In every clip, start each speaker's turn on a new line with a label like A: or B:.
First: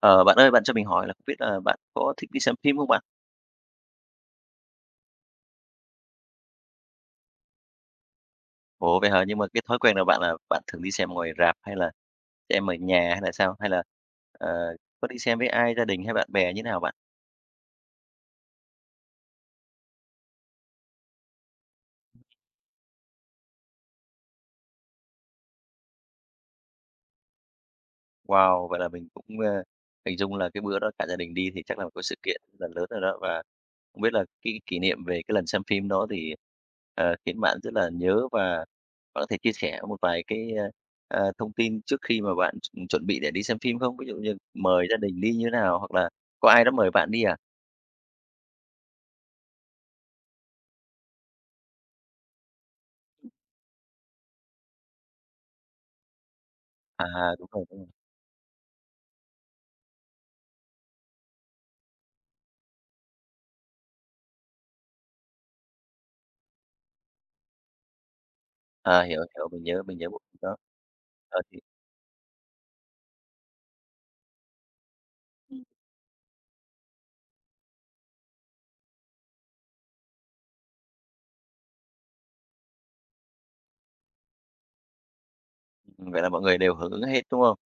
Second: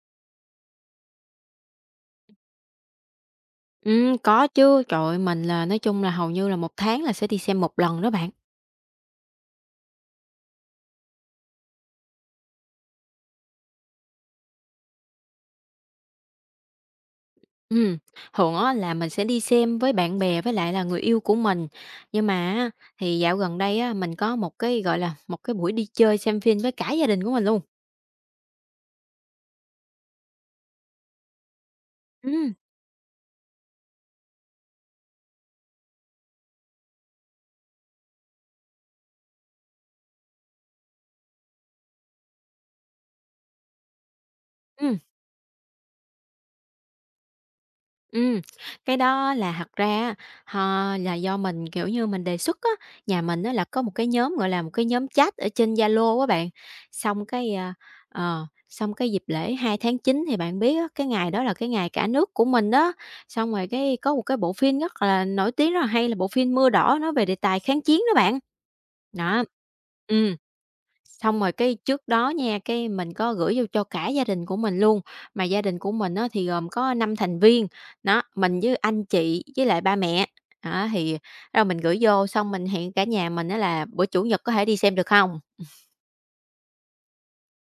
A: Ờ, bạn ơi, bạn cho mình hỏi là không biết là bạn có thích đi xem phim không bạn?
B: Có chứ. Trời ơi, mình nói chung là hầu như là một tháng là sẽ đi xem một lần đó bạn.
A: Ồ, vậy hả? Nhưng mà cái thói quen là bạn thường đi xem ngoài rạp hay là xem ở nhà hay là sao? Hay là ờ, có đi xem với ai, gia đình hay bạn bè như thế nào bạn?
B: Ừm, Thường á là mình sẽ đi xem với bạn bè với lại là người yêu của mình. Nhưng mà á, thì dạo gần đây á, mình có một cái, gọi là, một cái buổi đi chơi xem phim với cả gia đình của mình luôn.
A: Wow! Vậy là mình cũng, hình dung là cái bữa đó cả gia đình đi thì chắc là một cái sự kiện
B: Ừm,
A: rất là lớn rồi đó. Và không biết là cái kỷ niệm về cái lần xem phim đó thì, khiến bạn rất là nhớ và bạn có thể chia sẻ một vài cái, thông tin trước khi mà bạn chuẩn bị để đi xem phim không? Ví dụ như mời gia
B: ừm.
A: đình đi như thế nào hoặc là có ai đó mời bạn đi à?
B: Ừm, cái đó là thật ra á, ho là do mình, kiểu như, mình đề xuất á, nhà mình á là có một cái nhóm, gọi là, một cái nhóm chat ở trên Zalo á bạn.
A: À,
B: Xong
A: đúng
B: cái,
A: rồi, đúng rồi.
B: xong cái dịp lễ 2 tháng 9 thì bạn biết á, cái ngày đó là cái ngày cả nước của mình đó. Xong rồi cái có một cái bộ phim rất là nổi tiếng, rất là hay là bộ phim Mưa Đỏ, nói về đề tài kháng chiến đó bạn.
A: À, hiểu,
B: Đó.
A: hiểu, mình nhớ bộ
B: ừ
A: phim đó.
B: Xong
A: Ờ,
B: rồi
A: thì
B: cái trước đó nha, cái mình có gửi vô cho cả gia đình của mình luôn, mà
A: Ừm.
B: gia đình của mình á thì gồm có 5 thành viên, đó, mình với anh chị với lại ba mẹ. Đó, thì rồi mình gửi vô xong mình hẹn cả nhà mình đó là: "Bữa Chủ nhật có thể đi xem được không?"
A: Vậy là mọi người đều hưởng ứng hết, đúng không?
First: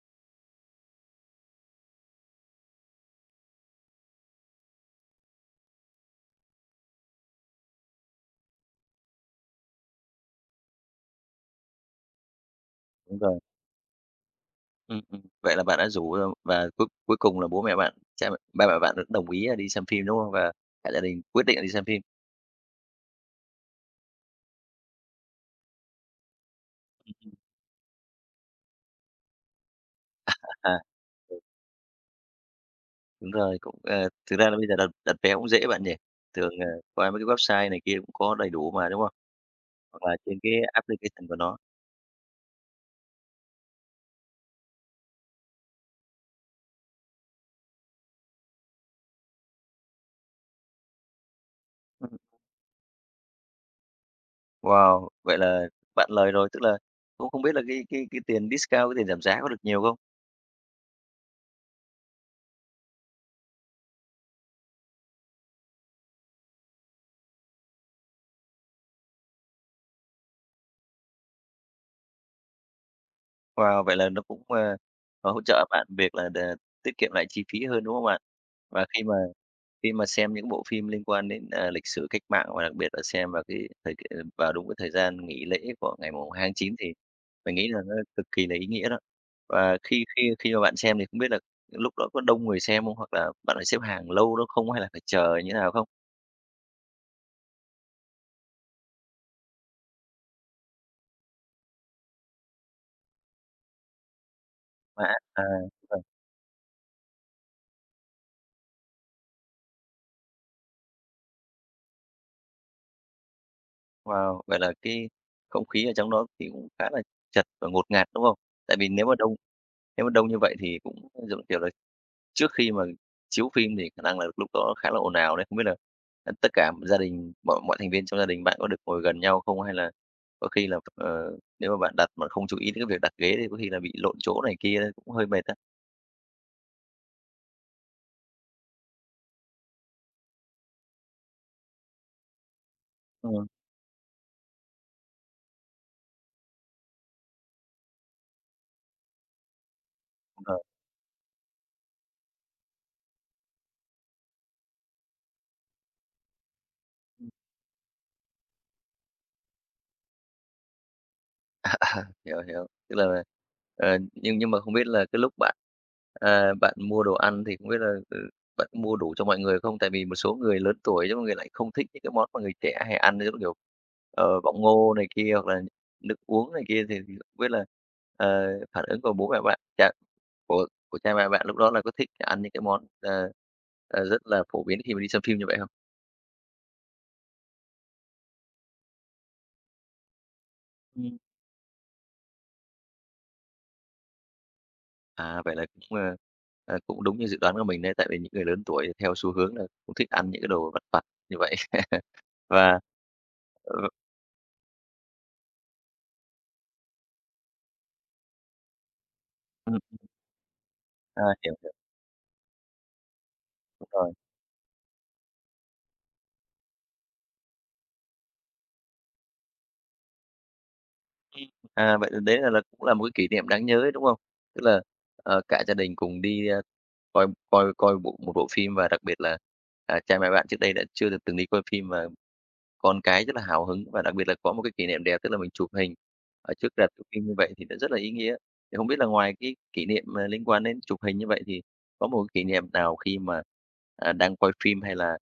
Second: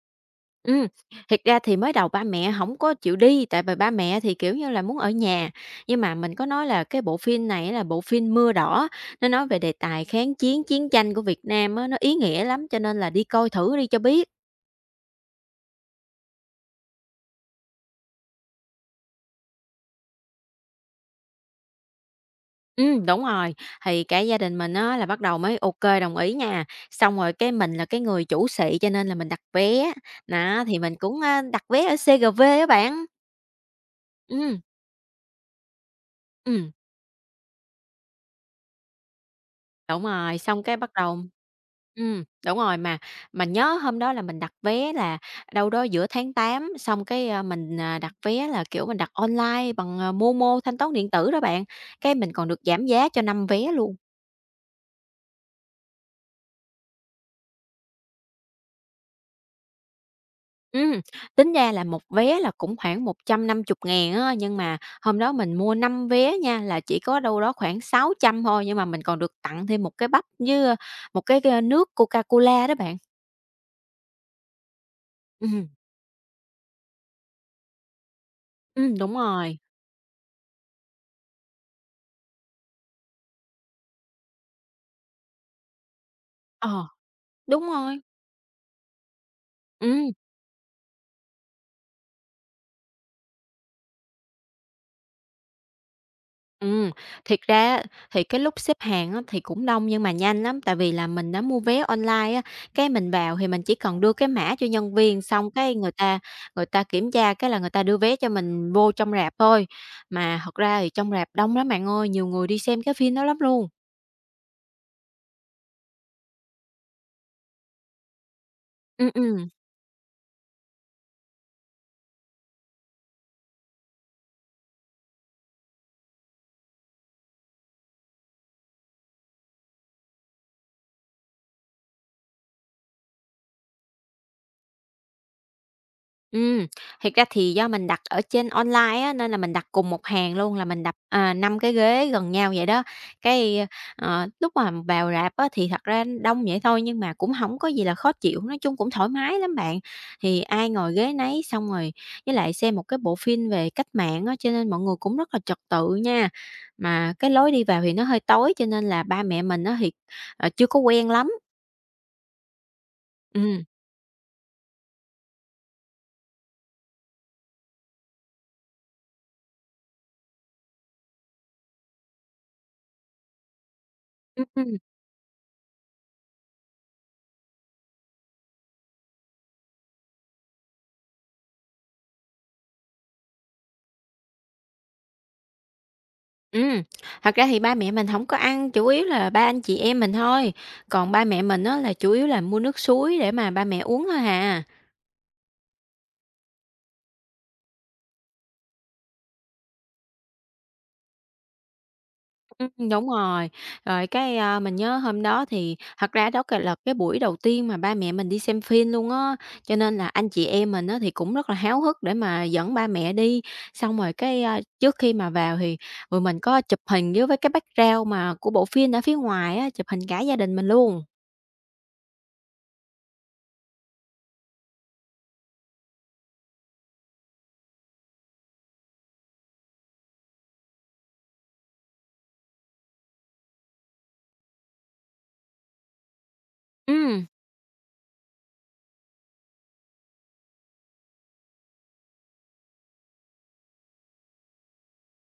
B: Ừm, Thiệt ra thì mới đầu ba mẹ không có chịu đi, tại vì ba mẹ thì, kiểu như là, muốn ở nhà, nhưng mà mình có nói là cái bộ phim này là bộ phim Mưa Đỏ, nó nói về đề tài kháng chiến, chiến tranh của Việt Nam á, nó ý nghĩa lắm, cho nên là:
A: Đúng
B: "Đi
A: rồi.
B: coi thử đi cho biết."
A: Vậy là bạn đã rủ, và cuối cuối cùng là bố mẹ bạn, cha mẹ ba mẹ bạn cũng đồng ý là đi xem phim, đúng không? Và cả gia đình quyết định là đi xem phim.
B: Đúng rồi, thì cả gia đình mình á là bắt đầu mới OK, đồng ý nha. Xong rồi cái mình là cái người chủ xị cho nên là mình đặt vé, đó,
A: À,
B: thì mình cũng,
A: ừ,
B: đặt vé ở CGV á bạn.
A: đúng rồi, cũng, thực ra là
B: Ừm,
A: bây giờ đặt đặt vé cũng dễ bạn nhỉ? Thường,
B: ừm,
A: qua mấy cái website này kia cũng có đầy đủ mà, đúng không?
B: đúng
A: Hoặc là
B: rồi,
A: trên cái
B: xong cái bắt đầu
A: application của nó.
B: đúng rồi, mà nhớ hôm đó là mình đặt vé là đâu đó giữa tháng 8 xong cái, mình, đặt vé là, kiểu, mình đặt online bằng, Momo, thanh toán điện tử đó bạn,
A: Ừm.
B: cái mình còn được giảm giá cho 5 vé luôn.
A: Wow! Vậy là bạn lời rồi, tức là cũng không biết là cái tiền discount, cái tiền giảm giá có được nhiều không?
B: Ừm, Tính ra là một vé là cũng khoảng 150.000 á, nhưng mà hôm đó mình mua 5 vé nha, là chỉ có đâu đó khoảng 600 thôi, nhưng mà mình còn được tặng thêm một cái bắp với, một cái, nước Coca-Cola đó bạn.
A: Wow! Vậy là nó cũng, hỗ trợ
B: Ừm,
A: bạn việc là tiết kiệm lại chi phí hơn, đúng không bạn? Và khi
B: đúng
A: mà
B: rồi.
A: Khi mà xem những bộ phim liên quan đến, lịch sử cách mạng và đặc biệt là xem vào cái thời k ờ, vào đúng cái thời gian nghỉ lễ của ngày mùng 2 tháng 9
B: Ờ,
A: thì mình
B: đúng
A: nghĩ là nó
B: rồi.
A: cực kỳ là ý nghĩa đó. Và khi
B: Ừm.
A: khi khi mà bạn xem thì không biết là lúc đó có đông người xem không? Hoặc là bạn phải xếp hàng lâu đó không? Hay là phải chờ như thế nào không?
B: Ừm, Thiệt ra á, thì cái lúc xếp hàng á, thì cũng đông nhưng mà nhanh lắm, tại vì là mình đã mua vé online á, cái mình vào thì mình chỉ cần đưa cái mã cho nhân
A: Mà á
B: viên,
A: à,
B: xong cái người
A: vâng,
B: ta người ta kiểm tra cái là người ta đưa vé cho mình vô trong rạp thôi. Mà thật ra thì trong rạp đông lắm bạn ơi, nhiều người đi xem cái phim đó lắm luôn.
A: wow, vậy là cái không khí ở trong đó thì cũng khá là chật và ngột ngạt, đúng không? Tại vì nếu
B: Ừm,
A: mà đông
B: ừm.
A: nếu mà đông như vậy thì cũng, giống kiểu là, trước khi mà chiếu phim thì khả năng là lúc đó khá là ồn ào đấy, không biết là, tất cả gia đình mọi mọi thành viên trong gia đình bạn có được ngồi gần nhau không? Hay là có khi là, nếu mà bạn đặt mà không chú ý đến cái việc đặt ghế thì có khi là bị lộn chỗ này kia đấy, cũng hơi mệt á.
B: Ừm, Thiệt ra thì do mình đặt ở trên online á, nên là mình đặt cùng một hàng luôn, là mình đặt, 5 cái ghế gần nhau vậy đó.
A: Ờ.
B: Cái, lúc mà vào rạp á, thì thật ra đông vậy thôi nhưng mà cũng không có gì là khó chịu, nói chung cũng thoải mái lắm bạn. Thì
A: Ờ.
B: ai ngồi ghế nấy, xong rồi với lại xem một cái bộ phim về cách mạng á, cho nên mọi người cũng rất là trật tự nha. Mà cái lối đi vào thì nó hơi tối, cho nên là ba mẹ mình á, thì, chưa có quen lắm.
A: Hiểu, hiểu. Tức là,
B: Ừm,
A: nhưng mà không biết là cái lúc bạn, bạn mua đồ ăn thì không biết là, bạn mua đủ cho mọi người không? Tại vì một số người lớn tuổi nhưng mà người lại không thích những cái món mà người trẻ hay ăn, giống kiểu, bỏng
B: ừm.
A: ngô này kia hoặc là nước uống này kia, thì không biết là, ờ, phản ứng của bố mẹ bạn, cha của cha mẹ bạn lúc đó là có thích ăn những cái món, rất là phổ biến khi mà đi xem phim như vậy
B: Ừ, thật ra thì ba mẹ mình không có ăn, chủ yếu là ba anh chị em mình thôi, còn
A: không?
B: ba mẹ mình á là chủ yếu là mua nước suối để mà ba mẹ uống thôi hà.
A: À, vậy là cũng, cũng đúng như dự đoán của mình đấy, tại vì những người lớn tuổi theo xu hướng là cũng thích ăn những cái đồ vặt vặt như vậy và
B: Đúng rồi,
A: ờ,
B: rồi cái, mình nhớ hôm đó thì thật ra đó c là cái buổi đầu tiên mà ba mẹ mình đi xem phim luôn á, cho
A: ừm,
B: nên là anh chị em mình á thì
A: À,
B: cũng rất
A: hiểu,
B: là
A: hiểu,
B: háo hức để mà dẫn ba mẹ đi.
A: đúng
B: Xong
A: rồi.
B: rồi cái, trước khi mà vào thì tụi mình có chụp hình với cái background mà của bộ phim ở phía ngoài á, chụp hình cả gia đình mình luôn.
A: Ừm, à, vậy đấy là cũng là một cái kỷ niệm đáng nhớ đấy, đúng không? Tức là, cả gia đình cùng đi, coi coi coi một bộ phim và đặc biệt là, cha mẹ bạn trước đây đã chưa được từng đi coi phim và còn cái rất là hào hứng và đặc biệt là có một cái kỷ niệm đẹp, tức là mình chụp hình ở trước rạp chiếu
B: Ừ,
A: phim như vậy thì nó rất là ý nghĩa. Thì không biết là ngoài cái kỷ niệm, liên quan đến chụp hình như vậy thì có một cái kỷ niệm nào khi mà, đang quay phim hay là,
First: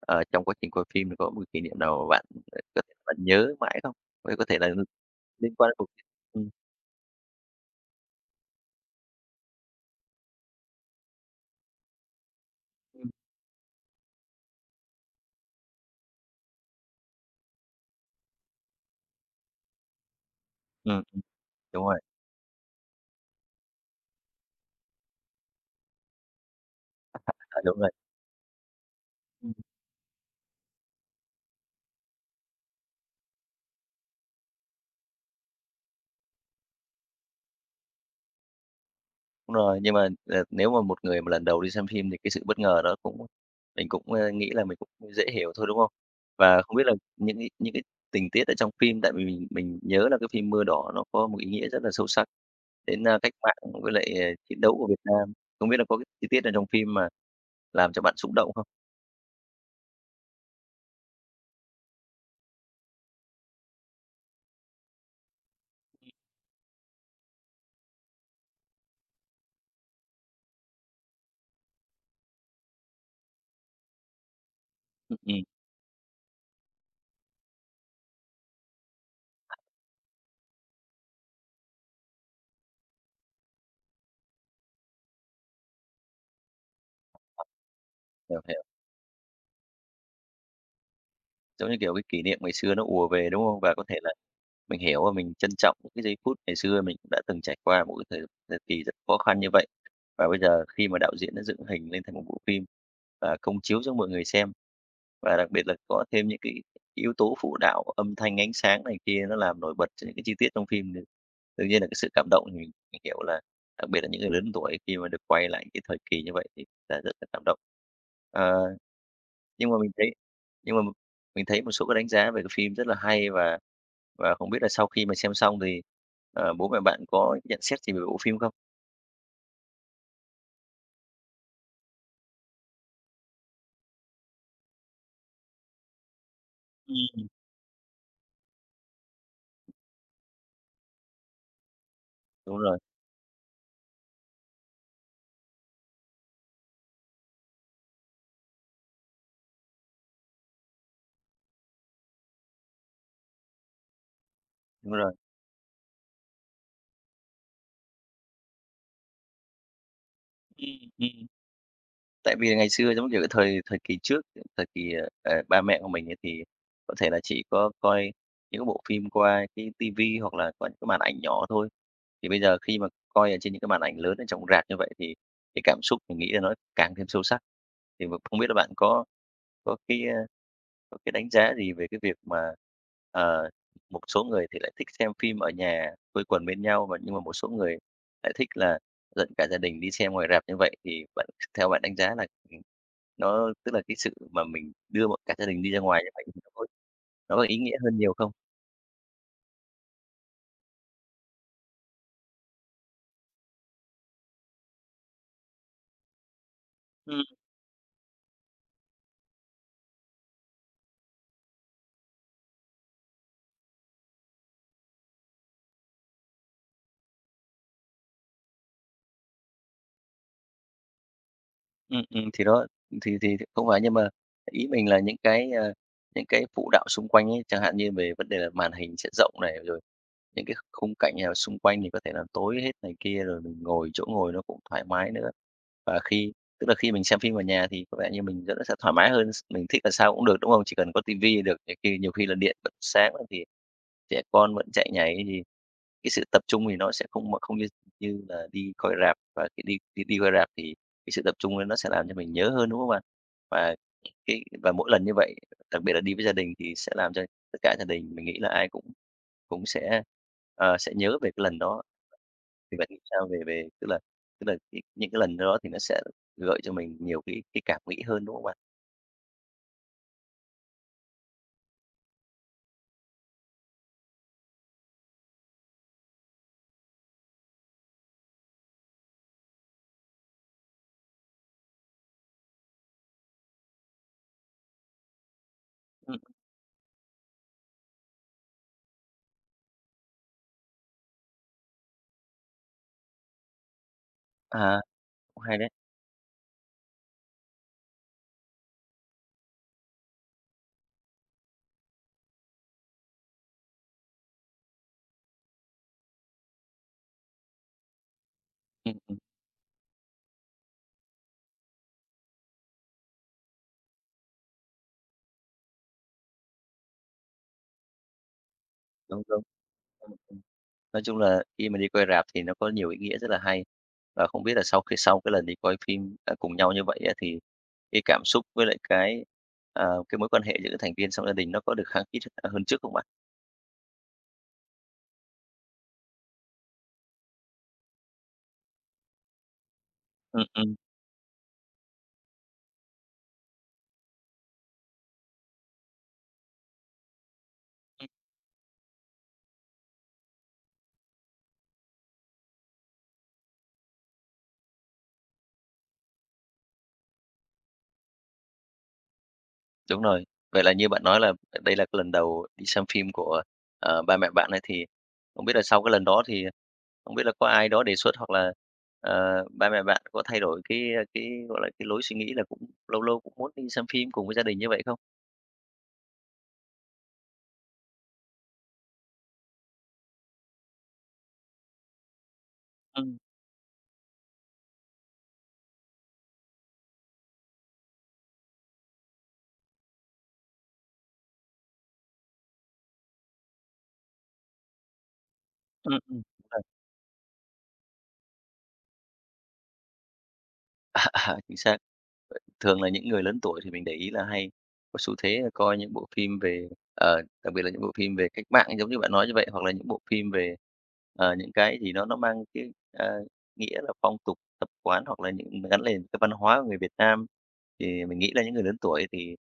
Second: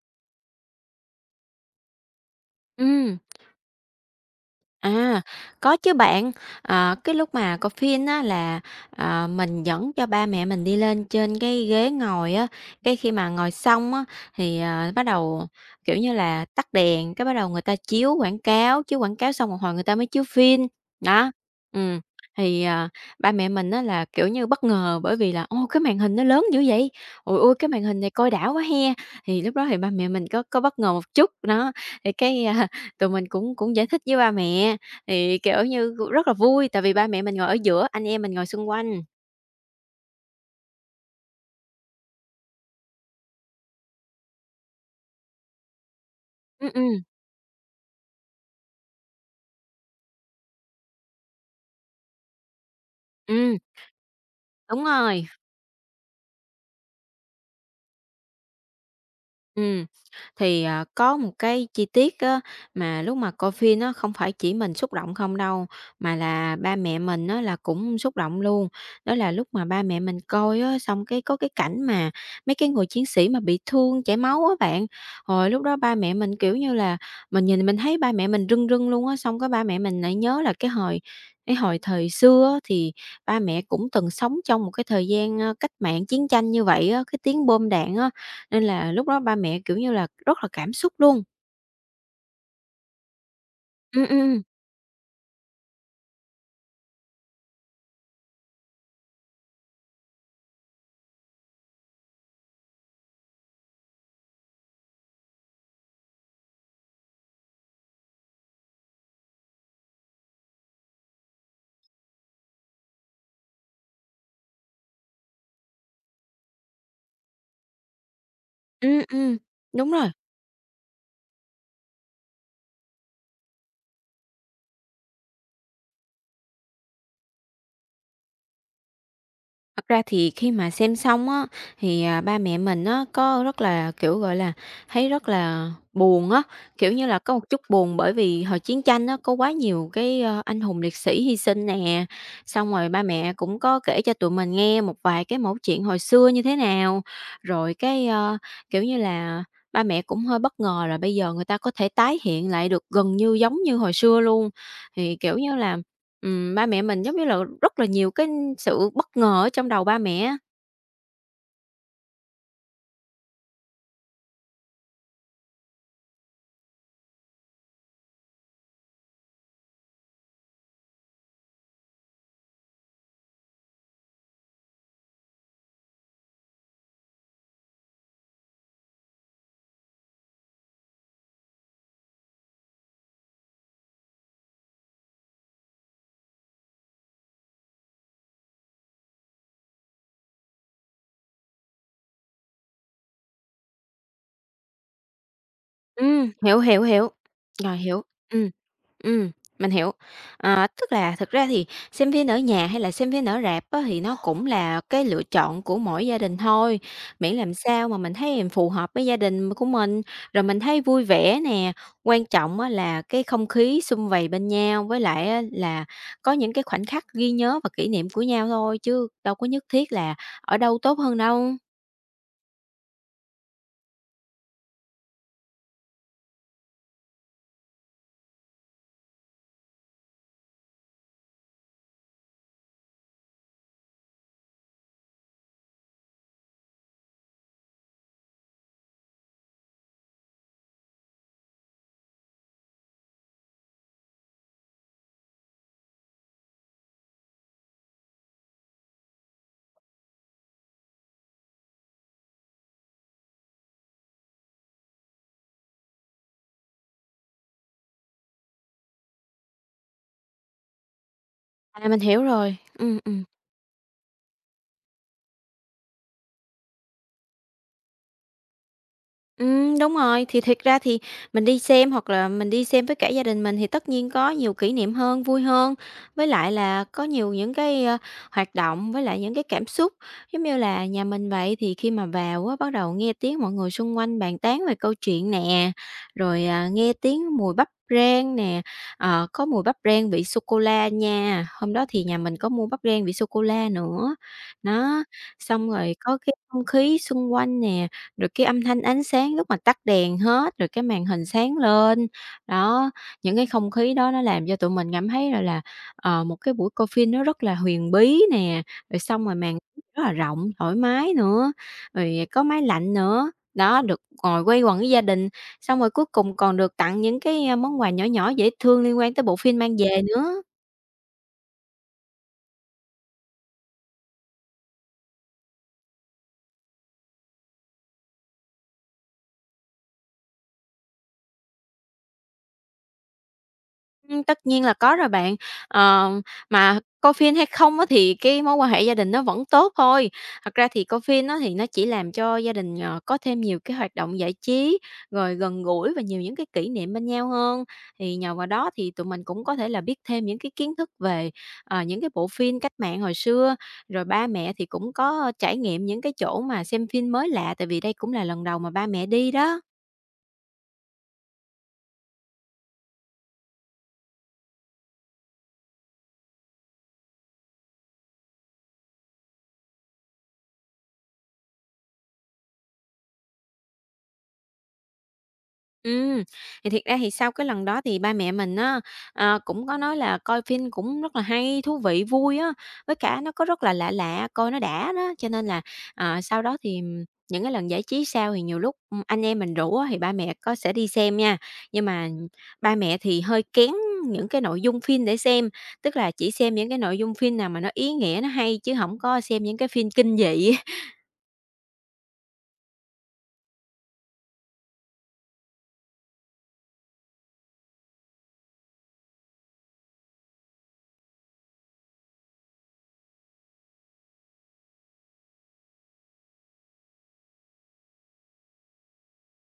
A: trong quá trình quay phim thì có một kỷ niệm nào mà bạn, có thể bạn
B: ừ.
A: nhớ mãi không? Có thể là
B: À,
A: liên quan đến
B: có
A: cuộc
B: chứ bạn.
A: ừm,
B: Ờ, cái lúc mà coi phim á là, mình dẫn cho ba mẹ mình đi lên trên cái ghế ngồi á, cái
A: Ừm.
B: khi mà ngồi xong á thì, bắt đầu, kiểu như là, tắt đèn, cái bắt đầu người ta chiếu quảng cáo xong một hồi người ta mới chiếu phim,
A: Ừm,
B: đó.
A: đúng
B: Ừm,
A: rồi,
B: thì, ba mẹ mình á là, kiểu như, bất ngờ bởi vì là: "Ô, cái màn hình nó lớn dữ vậy? Ôi ôi,
A: à,
B: cái
A: đúng
B: màn hình này coi đã quá he!" Thì
A: rồi.
B: lúc đó thì ba mẹ mình có bất ngờ một chút, đó, thì cái, tụi mình cũng cũng giải thích với ba mẹ, thì, kiểu như, rất là vui, tại vì ba mẹ mình ngồi ở giữa, anh em mình ngồi xung quanh.
A: Đúng rồi, nhưng mà, nếu mà một người mà lần đầu đi xem phim thì cái sự bất ngờ đó cũng mình cũng, nghĩ là mình cũng dễ hiểu thôi, đúng không? Và
B: Ừm,
A: không biết là
B: ừm,
A: những cái tình tiết ở trong phim tại vì mình nhớ là cái phim Mưa Đỏ nó có một ý nghĩa rất là sâu sắc đến, cách
B: ừm,
A: mạng với lại, chiến đấu
B: đúng
A: của Việt
B: rồi.
A: Nam. Không biết là có cái chi tiết nào trong phim mà làm cho bạn xúc động không?
B: Ừ thì, có một cái chi tiết á, mà lúc mà coi phim nó không phải chỉ mình xúc động không đâu, mà là ba mẹ mình á là cũng xúc động luôn. Đó là lúc mà ba mẹ mình coi á, xong cái có cái cảnh mà mấy cái người chiến sĩ mà bị thương chảy máu á bạn.
A: Hiểu,
B: Hồi lúc đó ba mẹ mình, kiểu như là, mình nhìn mình thấy ba mẹ mình rưng rưng luôn á. Xong cái ba mẹ mình lại nhớ là cái hồi thời xưa á, thì ba mẹ cũng từng sống trong một cái thời gian, cách mạng, chiến tranh như vậy á, cái tiếng bom đạn á,
A: hiểu.
B: nên là lúc đó ba mẹ, kiểu như là, rất là cảm xúc luôn.
A: Giống như kiểu cái kỷ niệm ngày xưa nó ùa về, đúng không? Và có thể
B: Ừm,
A: là
B: ừm,
A: mình hiểu và mình trân trọng những cái giây phút ngày xưa mình cũng đã từng trải qua một cái thời thời kỳ rất khó khăn như vậy. Và bây giờ khi mà đạo diễn đã dựng hình lên thành một bộ phim và công chiếu cho mọi người xem, và đặc biệt là có thêm những cái yếu tố phụ đạo, âm thanh, ánh sáng này kia nó làm nổi bật cho những cái chi tiết trong phim nữa. Đương nhiên là cái sự cảm động thì mình hiểu là đặc biệt là những người lớn tuổi khi mà được quay lại cái thời kỳ như vậy thì là rất là cảm động. Ờ,
B: ừm, ừm,
A: nhưng mà mình
B: đúng
A: thấy
B: rồi.
A: nhưng mà mình thấy một số cái đánh giá về cái phim rất là hay và không biết là sau khi mà xem xong thì, bố mẹ bạn có nhận xét gì về bộ phim không?
B: Thật ra thì khi mà xem xong á, thì, ba mẹ mình á có rất là, kiểu, gọi là, thấy rất là buồn á, kiểu như là,
A: Ừm.
B: có một chút buồn bởi vì hồi chiến tranh á có quá nhiều cái, anh hùng liệt sĩ hy sinh nè.
A: Đúng
B: Xong
A: rồi,
B: rồi ba mẹ cũng có kể cho tụi mình nghe một vài cái mẩu chuyện hồi xưa như thế nào, rồi cái, kiểu như là, ba mẹ cũng hơi bất ngờ là bây giờ người ta có thể tái hiện lại được gần như giống như hồi xưa luôn.
A: đúng rồi.
B: Thì, kiểu như là ừm, ba mẹ mình giống như là rất là nhiều cái sự bất ngờ ở trong đầu ba mẹ.
A: Ừm, ừm. Tại vì ngày xưa, giống kiểu, cái thời thời kỳ trước, thời kỳ, ờ, ờ, ba mẹ của mình ấy thì có thể là chỉ có coi những cái bộ phim qua cái tivi hoặc là qua những cái màn ảnh nhỏ thôi. Thì bây giờ khi mà coi ở trên những cái màn ảnh lớn ở trong rạp như vậy thì cái cảm xúc mình nghĩ là nó càng thêm sâu sắc. Thì không biết là bạn có cái, ơ, có cái đánh giá gì về cái việc mà, ờ, một số người thì lại thích xem phim ở nhà quây quần bên nhau, và nhưng mà một số người lại thích là dẫn cả gia đình đi xem ngoài rạp như vậy thì theo bạn đánh giá là, ừ, nó tức là cái sự mà mình đưa bọn cả gia đình đi ra ngoài như vậy thì nó
B: Hiểu,
A: có
B: hiểu, hiểu.
A: nó có ý nghĩa
B: Rồi,
A: hơn
B: hiểu.
A: nhiều không?
B: Ừm, ừm, mình hiểu. Ờ, tức là thực ra thì xem phim ở nhà hay là xem phim ở rạp á, thì nó cũng là cái lựa chọn của mỗi gia đình thôi, miễn làm sao mà mình thấy phù hợp với gia đình của mình, rồi mình thấy vui vẻ nè. Quan trọng á là cái không khí sum vầy bên nhau, với lại á là có những cái khoảnh khắc ghi nhớ và kỷ niệm của nhau thôi, chứ đâu có nhất thiết là ở đâu tốt hơn đâu.
A: Thì đó, thì không phải, nhưng mà ý mình là những cái, những cái phụ đạo xung quanh ấy, chẳng hạn như về vấn đề là màn hình sẽ rộng này, rồi những cái khung cảnh nào xung quanh thì có thể làm tối hết này kia, rồi mình ngồi chỗ ngồi nó cũng thoải mái nữa. Và khi tức là khi mình xem phim ở nhà thì có vẻ như mình rất là sẽ thoải mái hơn, mình thích là sao cũng được, đúng không? Chỉ cần có tivi là được, nhiều khi là điện bật sáng lên thì trẻ con vẫn chạy nhảy thì cái sự tập trung thì nó sẽ không không như như là đi coi rạp, và khi đi đi đi coi rạp thì cái sự tập trung ấy nó sẽ làm cho mình nhớ hơn, đúng không bạn? Và và mỗi lần như vậy, đặc biệt là đi với gia đình thì sẽ làm cho tất cả gia đình mình nghĩ là ai cũng cũng sẽ, ờ, sẽ nhớ về cái lần đó.
B: À, mình hiểu rồi.
A: Thì bạn nghĩ sao về về tức là cái những cái lần đó thì nó sẽ gợi cho mình nhiều cái cảm nghĩ hơn, đúng không bạn?
B: Đúng rồi, thì thiệt ra thì mình đi xem hoặc là mình đi xem với cả gia đình mình thì tất nhiên có nhiều kỷ niệm hơn, vui hơn, với lại là có nhiều những cái, hoạt động với lại những cái cảm xúc. Giống như là nhà mình vậy thì khi mà vào á, bắt đầu nghe tiếng mọi người xung quanh bàn tán về câu chuyện nè,
A: Ừm,
B: rồi, nghe tiếng mùi bắp rang nè, có mùi bắp rang vị sô cô la nha, hôm đó thì nhà mình có mua bắp rang vị sô cô la nữa.
A: à,
B: nó
A: cũng hay đấy.
B: Xong rồi có cái không khí xung quanh nè, rồi cái âm thanh ánh sáng lúc mà tắt đèn hết, rồi cái màn hình sáng lên. Đó, những cái không khí đó nó làm cho tụi mình cảm thấy, rồi là, một cái buổi coi phim nó rất là huyền bí nè,
A: Ừm,
B: rồi
A: ừm,
B: xong rồi màn rất là rộng, thoải mái nữa, rồi có máy lạnh nữa. Đó, được ngồi quây quần với gia đình, xong rồi cuối cùng còn được tặng những cái, món quà nhỏ nhỏ dễ thương liên quan
A: đúng,
B: tới bộ
A: đúng.
B: phim mang về
A: Ừm, ừm.
B: nữa.
A: Nói chung là khi mà đi coi rạp thì nó có nhiều ý nghĩa rất là hay. Và không biết là sau khi sau cái lần đi coi phim, cùng nhau như vậy á, thì cái cảm xúc với lại cái, cái mối quan hệ giữa các thành viên trong gia đình nó có được khăng khít hơn trước không bạn?
B: Tất nhiên là có rồi bạn. Ờ, mà coi phim hay không á thì cái mối quan hệ gia đình nó vẫn tốt thôi.
A: Ừm,
B: Thật ra
A: ừm,
B: thì coi phim á thì nó chỉ làm cho gia đình, có thêm nhiều cái hoạt động giải trí, rồi gần gũi và nhiều những cái kỷ niệm bên nhau hơn.
A: ừm,
B: Thì nhờ vào đó thì tụi mình cũng có thể là biết thêm những cái kiến thức về, những cái bộ phim cách mạng hồi xưa, rồi ba mẹ thì cũng có trải nghiệm những cái chỗ mà xem phim mới lạ, tại vì đây cũng là lần đầu mà ba mẹ đi đó.
A: đúng rồi. Vậy là như bạn nói là đây là cái lần đầu đi xem phim của, ba mẹ bạn ấy, thì không biết là sau cái lần đó thì không biết là có ai đó đề xuất hoặc là, ba mẹ bạn có thay đổi cái cái, gọi là, cái lối suy nghĩ là cũng lâu lâu cũng muốn đi xem phim cùng với gia đình như vậy không?
B: Ừm, thì thiệt ra thì sau cái lần đó thì ba mẹ mình á, cũng có nói là coi phim cũng rất là hay, thú vị, vui á, với
A: Ừm,
B: cả nó có rất là lạ lạ, coi nó đã đó. Cho nên là, sau đó thì những cái lần giải trí sau thì nhiều lúc, anh em mình rủ á thì ba mẹ có sẽ đi xem nha. Nhưng mà ba mẹ thì hơi kén những cái nội dung phim để xem, tức
A: ừm,
B: là
A: ừm.
B: chỉ xem những cái nội dung phim nào mà nó ý nghĩa, nó hay chứ không có xem những cái phim kinh dị.
A: À, à, chính xác. Vậy thường là những người lớn tuổi thì mình để ý là hay có xu thế là coi những bộ phim về, đặc biệt là những bộ phim về cách mạng giống như bạn nói như vậy, hoặc là những bộ phim về, những cái gì nó mang cái, nghĩa là phong tục tập quán hoặc là những gắn liền với cái văn hóa của người Việt Nam. Thì mình nghĩ là những người lớn tuổi thì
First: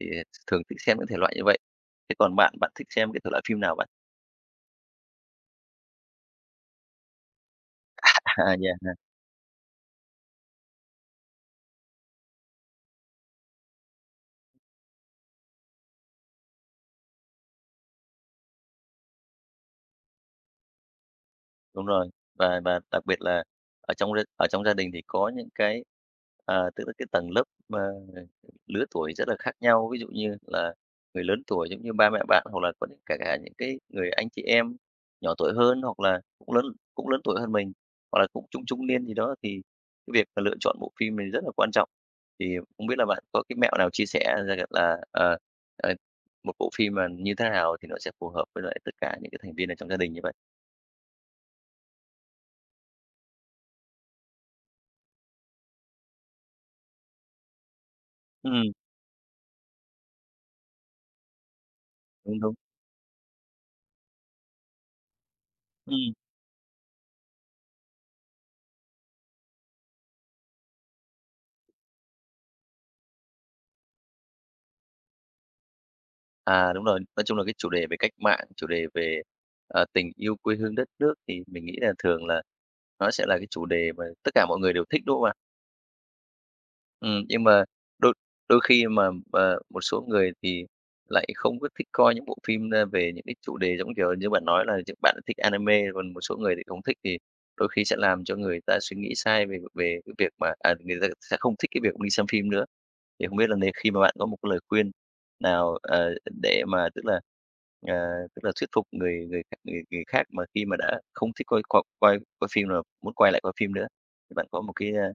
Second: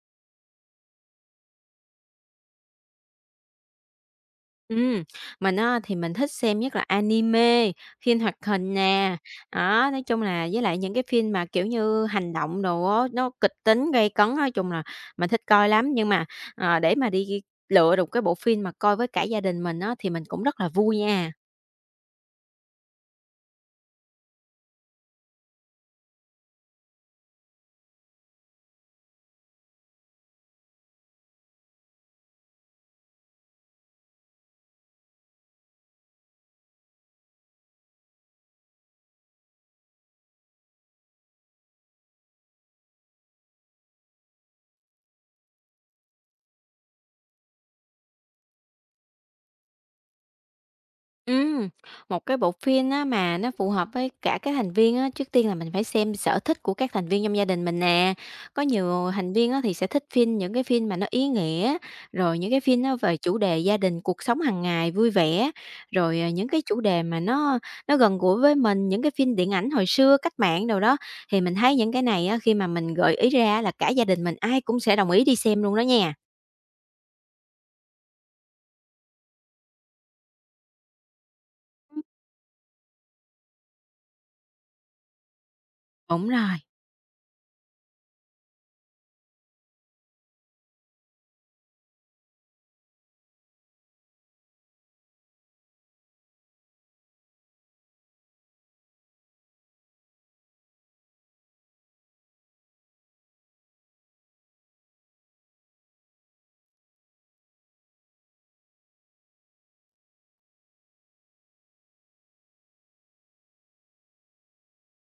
A: thì thường thích xem những thể loại như vậy. Thế còn bạn, bạn thích xem cái thể loại phim nào bạn?
B: Ừ, mình á thì mình thích xem nhất là anime, phim hoạt
A: À,
B: hình nè, đó, nói chung là với lại những cái phim mà, kiểu như, hành động đồ á, nó kịch tính, gay cấn, nói chung là mình thích coi lắm. Nhưng mà, để mà đi lựa được cái bộ phim mà coi với cả gia đình mình á thì mình cũng rất là vui nha.
A: đúng rồi, và đặc biệt là ở trong gia đình thì có những cái, tức là cái tầng lớp, ờ, lứa tuổi rất là khác nhau. Ví dụ như là người lớn tuổi giống như ba mẹ bạn, hoặc là có những cả cả những cái người anh chị em nhỏ tuổi hơn, hoặc là cũng lớn tuổi hơn mình, hoặc là cũng trung trung niên gì đó, thì cái việc mà lựa chọn bộ phim này rất là quan trọng. Thì không biết là bạn có cái mẹo nào chia sẻ ra là, ờ, một bộ phim mà như thế nào thì nó sẽ phù hợp với lại tất cả những cái thành viên ở trong gia đình như vậy?
B: Ừm, Một cái bộ phim á mà nó phù hợp với cả các thành viên á, trước tiên là mình phải xem sở thích của các thành viên trong gia đình mình nè. Có
A: Ừm,
B: nhiều thành viên á thì sẽ thích phim những cái phim mà nó ý nghĩa,
A: đúng,
B: rồi những
A: đúng.
B: cái phim nó về chủ đề gia đình, cuộc sống hàng ngày vui vẻ,
A: Ừm.
B: rồi, những cái chủ đề mà nó gần gũi với mình, những cái phim điện ảnh hồi xưa, cách mạng đâu đó. Thì mình thấy những cái này á, khi mà mình gợi ý ra là cả gia đình mình ai cũng sẽ đồng ý đi xem luôn đó nha.
A: À, đúng rồi. Nói chung là cái chủ đề về cách mạng, chủ đề về, tình yêu quê hương đất nước thì mình nghĩ là
B: Ừm.
A: thường là nó sẽ là cái chủ đề mà tất cả mọi người đều thích, đúng không bạn?
B: Đúng rồi.
A: Nhưng mà đôi đôi khi mà, một số người thì lại không có thích coi những bộ phim, về những cái chủ đề giống, kiểu, như bạn nói là những bạn thích anime, còn một số người thì không thích, thì đôi khi sẽ làm cho người ta suy nghĩ sai về về cái việc mà người ta sẽ không thích cái việc đi xem phim nữa. Thì không biết là nè khi mà bạn có một cái lời khuyên nào, để mà tức là, ờ, tức là thuyết phục người người kh người người khác mà khi mà đã không thích coi coi coi coi phim rồi muốn quay lại coi phim nữa, thì bạn có một cái,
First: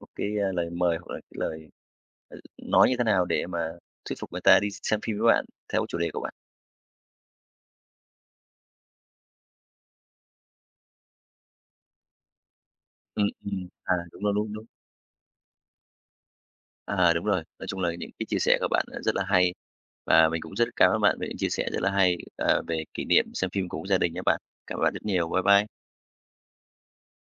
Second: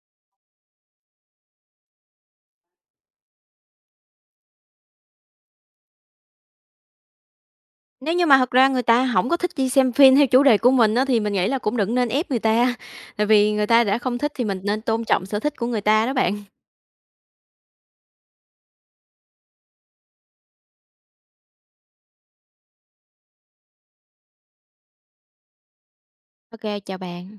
A: một cái, lời mời hoặc là cái lời, ờ, nói như thế nào để mà thuyết phục người ta đi xem phim với bạn theo cái chủ đề của bạn?
B: Nếu như mà thật ra người ta hổng có thích đi xem phim theo chủ đề của mình á, thì mình nghĩ là cũng đừng nên ép người ta,
A: Ừ,
B: tại vì người ta
A: à,
B: đã không
A: đúng
B: thích
A: rồi,
B: thì
A: đúng,
B: mình
A: đúng.
B: nên tôn trọng sở thích của người ta đó bạn.
A: À, đúng rồi, nói chung là những cái chia sẻ của bạn ờ, rất là hay và mình cũng rất cảm ơn bạn về những chia sẻ rất là hay, về kỷ niệm xem phim cùng gia đình nhé bạn. Cảm ơn bạn rất nhiều. Bye bye.
B: Ô kê, chào bạn.